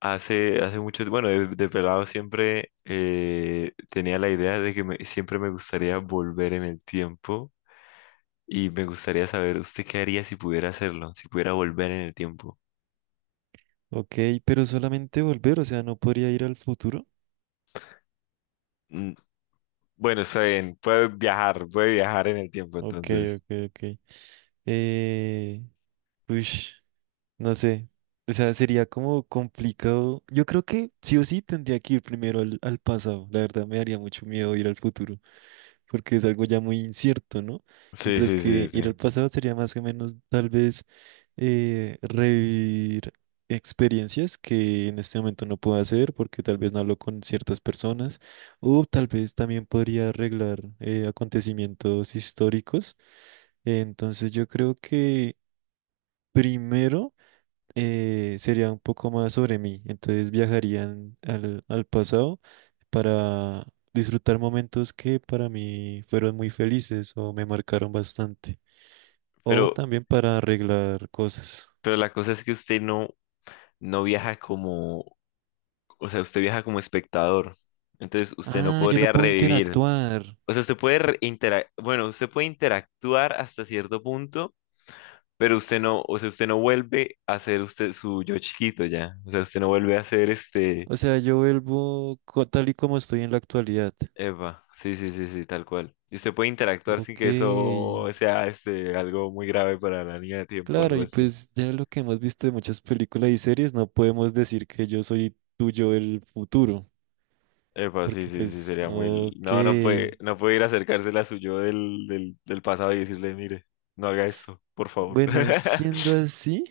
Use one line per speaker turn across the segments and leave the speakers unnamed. Hace mucho, bueno, de pelado siempre tenía la idea de que siempre me gustaría volver en el tiempo y me gustaría saber, ¿usted qué haría si pudiera hacerlo? Si pudiera volver en el tiempo.
Ok, pero solamente volver, o sea, no podría ir al futuro.
Mm, Bueno, está bien, puede viajar en el tiempo,
Ok,
entonces.
ok, ok. Eh, uish, no sé. O sea, sería como complicado. Yo creo que sí o sí tendría que ir primero al pasado. La verdad me daría mucho miedo ir al futuro, porque es algo ya muy incierto, ¿no?
Sí,
Mientras
sí, sí,
que
sí.
ir al pasado sería más o menos tal vez revivir experiencias que en este momento no puedo hacer porque tal vez no hablo con ciertas personas, o tal vez también podría arreglar acontecimientos históricos. Entonces yo creo que primero sería un poco más sobre mí. Entonces viajarían al pasado para disfrutar momentos que para mí fueron muy felices o me marcaron bastante. O
Pero,
también para arreglar cosas.
pero la cosa es que usted no, no viaja como, o sea, usted viaja como espectador. Entonces, usted no
Ah, yo no
podría
puedo
revivir.
interactuar.
O sea, usted puede bueno, usted puede interactuar hasta cierto punto. Pero usted no, o sea, usted no vuelve a ser usted su yo chiquito ya. O sea, usted no vuelve a ser este.
O sea, yo vuelvo tal y como estoy en la actualidad.
Eva, sí, sí, sí, sí, tal cual. Y usted puede interactuar sin
Ok.
que eso sea este algo muy grave para la línea de tiempo,
Claro,
algo
y
así.
pues ya lo que hemos visto de muchas películas y series, no podemos decir que yo soy tuyo el futuro.
Epa, sí,
Porque
sí, sí,
pues,
sería muy. No, no
ok.
puede, no puede ir a acercársela a su yo del pasado y decirle, mire, no haga esto, por favor.
Bueno, siendo así,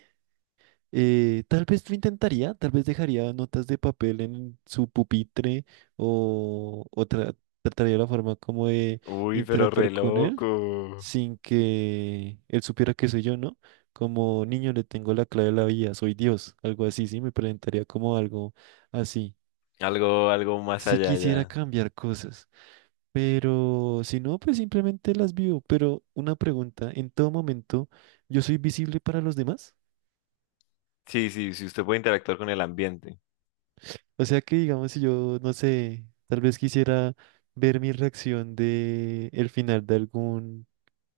tal vez lo intentaría, tal vez dejaría notas de papel en su pupitre o trataría la forma como de
Uy, pero
interactuar
re
con él
loco.
sin que él supiera que soy yo, ¿no? Como niño le tengo la clave de la vida, soy Dios, algo así, sí, me presentaría como algo así.
Algo, algo más
Si
allá
quisiera
ya.
cambiar cosas, pero si no, pues simplemente las vivo. Pero una pregunta, ¿en todo momento yo soy visible para los demás?
Sí, sí, sí, usted puede interactuar con el ambiente.
O sea que digamos, si yo, no sé, tal vez quisiera ver mi reacción de el final de algún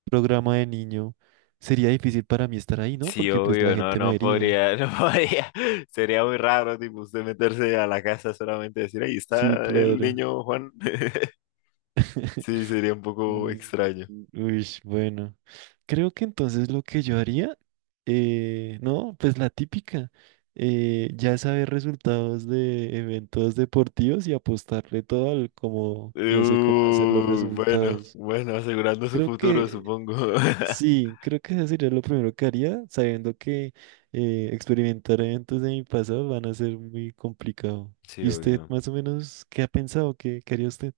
programa de niño, sería difícil para mí estar ahí, ¿no?
Sí,
Porque pues la
obvio, no,
gente me
no
vería.
podría, no podría. Sería muy raro, tipo, usted meterse a la casa solamente y decir, ahí
Sí,
está el
claro.
niño Juan. Sí, sería un poco
Mm,
extraño.
uy, bueno. Creo que entonces lo que yo haría, no, pues la típica, ya saber resultados de eventos deportivos y apostarle todo al como, ya sé cómo hacer los
Bueno,
resultados.
bueno, asegurando su
Creo
futuro,
que
supongo.
sí, creo que eso sería lo primero que haría, sabiendo que experimentar eventos de mi pasado van a ser muy complicado.
Sí,
¿Y usted
obvio.
más o menos qué ha pensado? ¿Qué, qué haría usted?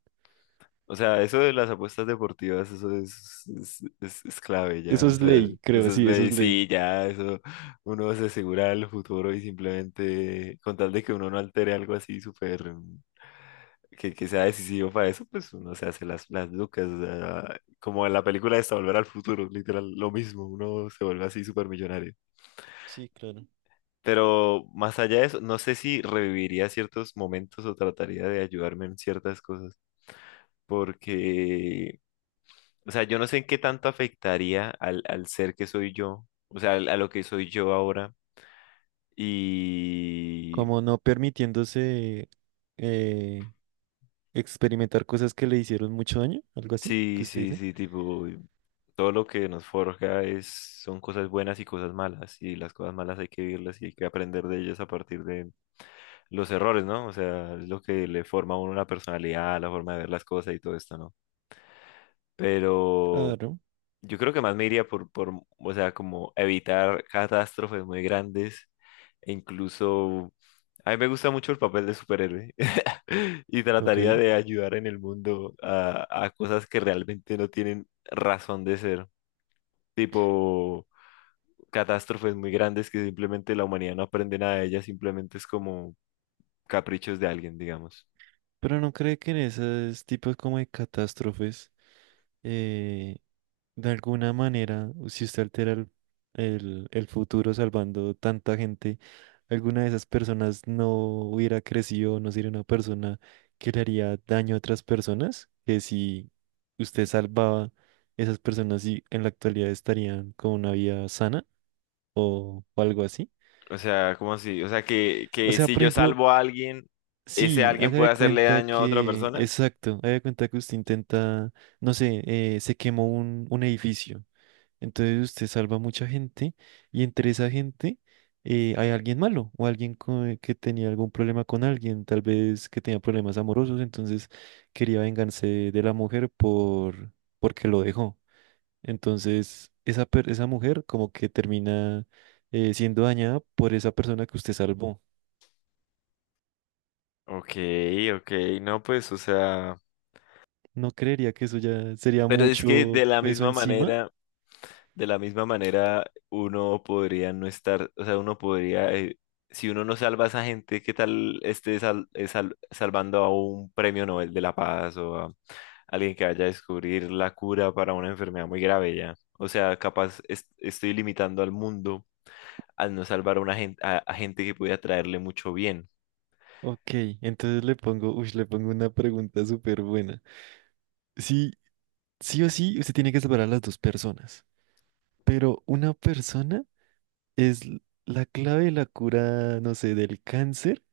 O sea, eso de las apuestas deportivas, eso es clave
Eso
ya. O
es
sea,
ley, creo,
eso es
sí, eso
ley,
es ley.
sí, ya, eso uno se asegura el futuro y simplemente con tal de que uno no altere algo así súper que sea decisivo para eso, pues uno se hace las lucas. O sea, como en la película esta, Volver al Futuro, literal, lo mismo, uno se vuelve así súper millonario.
Sí, claro.
Pero más allá de eso, no sé si reviviría ciertos momentos o trataría de ayudarme en ciertas cosas, porque o sea, yo no sé en qué tanto afectaría al ser que soy yo, o sea, a lo que soy yo ahora. Y
Como no permitiéndose eh, experimentar cosas que le hicieron mucho daño, algo así, que
sí,
usted
sí,
dice.
sí, tipo, todo lo que nos forja es, son cosas buenas y cosas malas. Y las cosas malas hay que vivirlas y hay que aprender de ellas a partir de los errores, ¿no? O sea, es lo que le forma a uno una personalidad, la forma de ver las cosas y todo esto, ¿no? Pero
Claro,
yo creo que más me iría o sea, como evitar catástrofes muy grandes. E incluso a mí me gusta mucho el papel de superhéroe y
ok.
trataría de ayudar en el mundo a cosas que realmente no tienen razón de ser, tipo catástrofes muy grandes que simplemente la humanidad no aprende nada de ellas, simplemente es como caprichos de alguien, digamos.
Pero no cree que en esos tipos como de catástrofes, eh, de alguna manera, si usted altera el futuro salvando tanta gente, alguna de esas personas no hubiera crecido, no sería una persona que le haría daño a otras personas, que si usted salvaba esas personas y en la actualidad estarían con una vida sana o algo así.
O sea, ¿cómo así? O sea,
O
que
sea,
si
por
yo
ejemplo,
salvo a alguien, ese
sí,
alguien
haga
puede
de
hacerle
cuenta
daño a otra
que,
persona.
exacto, haga de cuenta que usted intenta, no sé, se quemó un edificio. Entonces usted salva a mucha gente y entre esa gente hay alguien malo o alguien que tenía algún problema con alguien, tal vez que tenía problemas amorosos, entonces quería vengarse de la mujer por porque lo dejó. Entonces esa esa mujer como que termina siendo dañada por esa persona que usted salvó.
Ok, ok, no, pues, o sea,
No creería que eso ya sería
pero es que de
mucho
la
peso
misma
encima.
manera. De la misma manera, uno podría no estar, o sea, uno podría, si uno no salva a esa gente, ¿qué tal esté salvando a un premio Nobel de la Paz o a alguien que vaya a descubrir la cura para una enfermedad muy grave ya? O sea, capaz estoy limitando al mundo al no salvar a una gente, a gente que pudiera traerle mucho bien.
Ok, entonces le pongo, uy, le pongo una pregunta súper buena. Sí, sí o sí, usted tiene que separar a las dos personas. Pero una persona es la clave de la cura, no sé, del cáncer,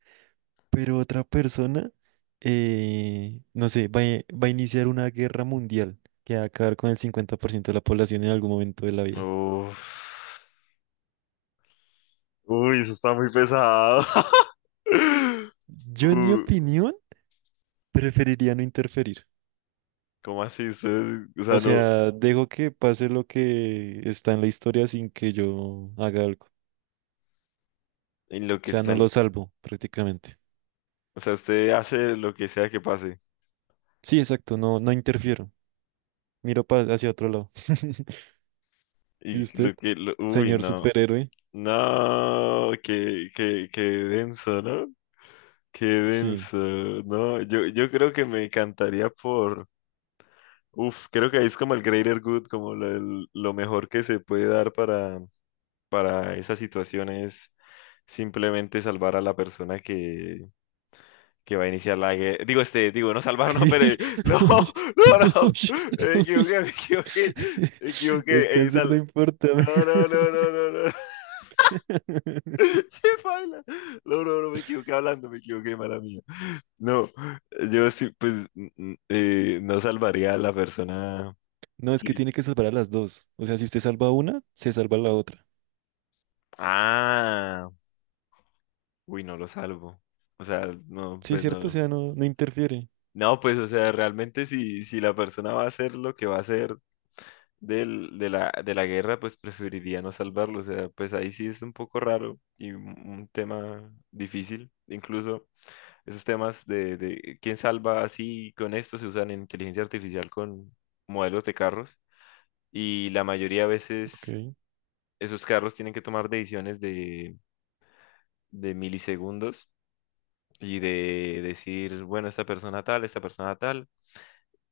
pero otra persona, no sé, va a iniciar una guerra mundial que va a acabar con el 50% de la población en algún momento de la vida.
Uf. Uy, eso está muy pesado. Uh,
Yo, en mi
uh,
opinión, preferiría no interferir.
¿cómo así? Usted, o
O
sea, no,
sea, dejo que pase lo que está en la historia sin que yo haga algo.
en lo
O
que
sea, no
está.
lo salvo prácticamente.
O sea, usted hace lo que sea que pase.
Sí, exacto, no, no interfiero. Miro hacia otro lado. ¿Y
Y
usted?
lo que... Uy,
Señor
no.
superhéroe.
No, qué, qué, qué denso, ¿no? Qué
Sí.
denso. No, yo creo que me encantaría por... Uf, creo que ahí es como el greater good, como lo, lo mejor que se puede dar para esa situación es simplemente salvar a la persona que va a iniciar la guerra. Digo, este, digo, no salvar, no, pero.
¿Qué?
No,
Uy,
no, no.
uy,
Me
uy.
equivoqué, me equivoqué. Me
El
equivoqué.
cáncer no importa.
No, no, no, no, no, no. ¿Qué baila? No, no, no, me equivoqué hablando, me equivoqué, mala mía. No, yo sí, pues, no salvaría a la persona
No, es que
que-
tiene que salvar a las dos. O sea, si usted salva a una, se salva la otra.
ah, uy, no lo salvo. O sea, no,
Sí,
pues
cierto, o
no.
sea, no, no interfiere.
No, pues, o sea, realmente si, si la persona va a hacer lo que va a hacer de la guerra, pues preferiría no salvarlo. O sea, pues ahí sí es un poco raro y un tema difícil. Incluso esos temas de quién salva así con esto se usan en inteligencia artificial con modelos de carros y la mayoría de veces
Ok.
esos carros tienen que tomar decisiones de milisegundos y de decir, bueno, esta persona tal, esta persona tal.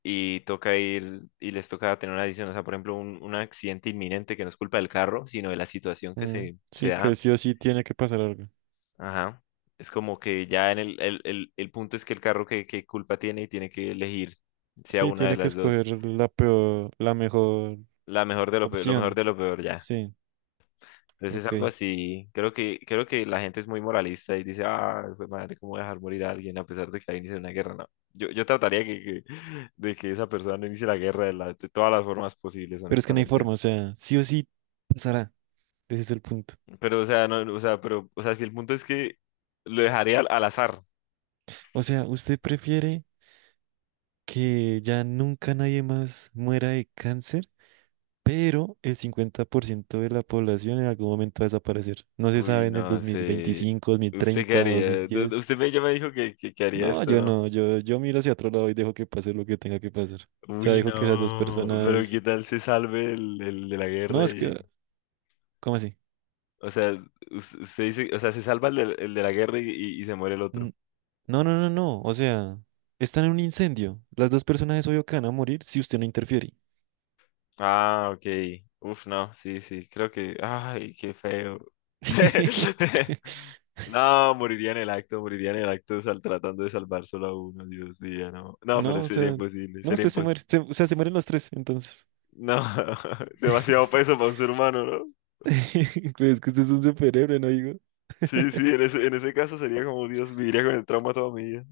Y toca ir y les toca tener una decisión, o sea, por ejemplo, un accidente inminente que no es culpa del carro, sino de la situación que
Mm,
se
sí, que
da.
sí o sí tiene que pasar algo.
Ajá. Es como que ya en el punto es que el carro que, culpa tiene y tiene que elegir, sea
Sí,
una de
tiene que
las dos.
escoger la peor, la mejor
La mejor de lo peor, lo mejor
opción.
de lo peor ya.
Sí,
Entonces es algo
ok.
así, creo que la gente es muy moralista y dice, ah, jue madre, ¿cómo voy a dejar morir a alguien a pesar de que haya iniciado una guerra? No, yo trataría de que esa persona no inicie la guerra de, de todas las formas posibles,
Pero es que no hay
honestamente.
forma, o sea, sí o sí pasará. Ese es el punto.
Pero, o sea, no, o sea, pero, o sea, si el punto es que lo dejaría al azar.
O sea, ¿usted prefiere que ya nunca nadie más muera de cáncer, pero el 50% de la población en algún momento va a desaparecer? No se
Uy,
sabe en el
no sé.
2025,
¿Usted qué
2030,
haría?
2010.
Usted me, ya me dijo que haría
No,
esto,
yo
¿no?
no, yo miro hacia otro lado y dejo que pase lo que tenga que pasar. O sea,
Uy,
dejo que esas dos
no. Pero ¿qué
personas...
tal se salve el de la
No,
guerra
es
y...
que... ¿Cómo así?
O sea, usted dice, o sea, se salva el de la guerra y, y se muere el otro.
N- No, no, no, no. O sea, están en un incendio. Las dos personas es obvio que van a morir si usted no interfiere.
Ah, ok. Uf, no, sí, sí, creo que... Ay, qué feo. No, moriría en el acto, moriría en el acto tratando de salvar solo a uno, Dios mío, no. No, pero
No, o
sería
sea,
imposible,
no,
sería
usted se
imposible.
muere. O sea, se mueren los tres, entonces.
No, demasiado peso para un ser humano, ¿no?
Pues es que usted es un superhéroe, ¿no, digo?
Sí, sí, en ese caso sería como, Dios, viviría con el trauma toda mi vida.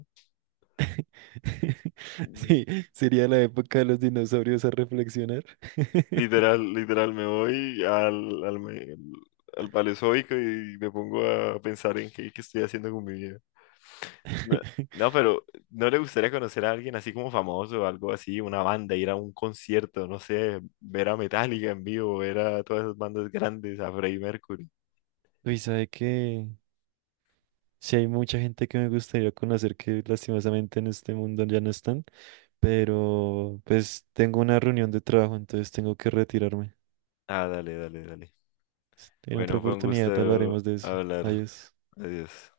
Mm,
Sí, sería la época de los dinosaurios a reflexionar.
Literal, literal, me voy al Paleozoico y me pongo a pensar en qué, qué estoy haciendo con mi vida. No, no, pero ¿no le gustaría conocer a alguien así como famoso o algo así, una banda, ir a un concierto, no sé, ver a Metallica en vivo, ver a todas esas bandas grandes, a Freddie Mercury?
Uy, ¿sabe que sí, hay mucha gente que me gustaría conocer que lastimosamente en este mundo ya no están, pero pues tengo una reunión de trabajo, entonces tengo que retirarme.
Ah, dale, dale, dale.
En otra
Bueno, fue un
oportunidad
gusto
hablaremos de eso.
hablar.
Adiós.
Adiós.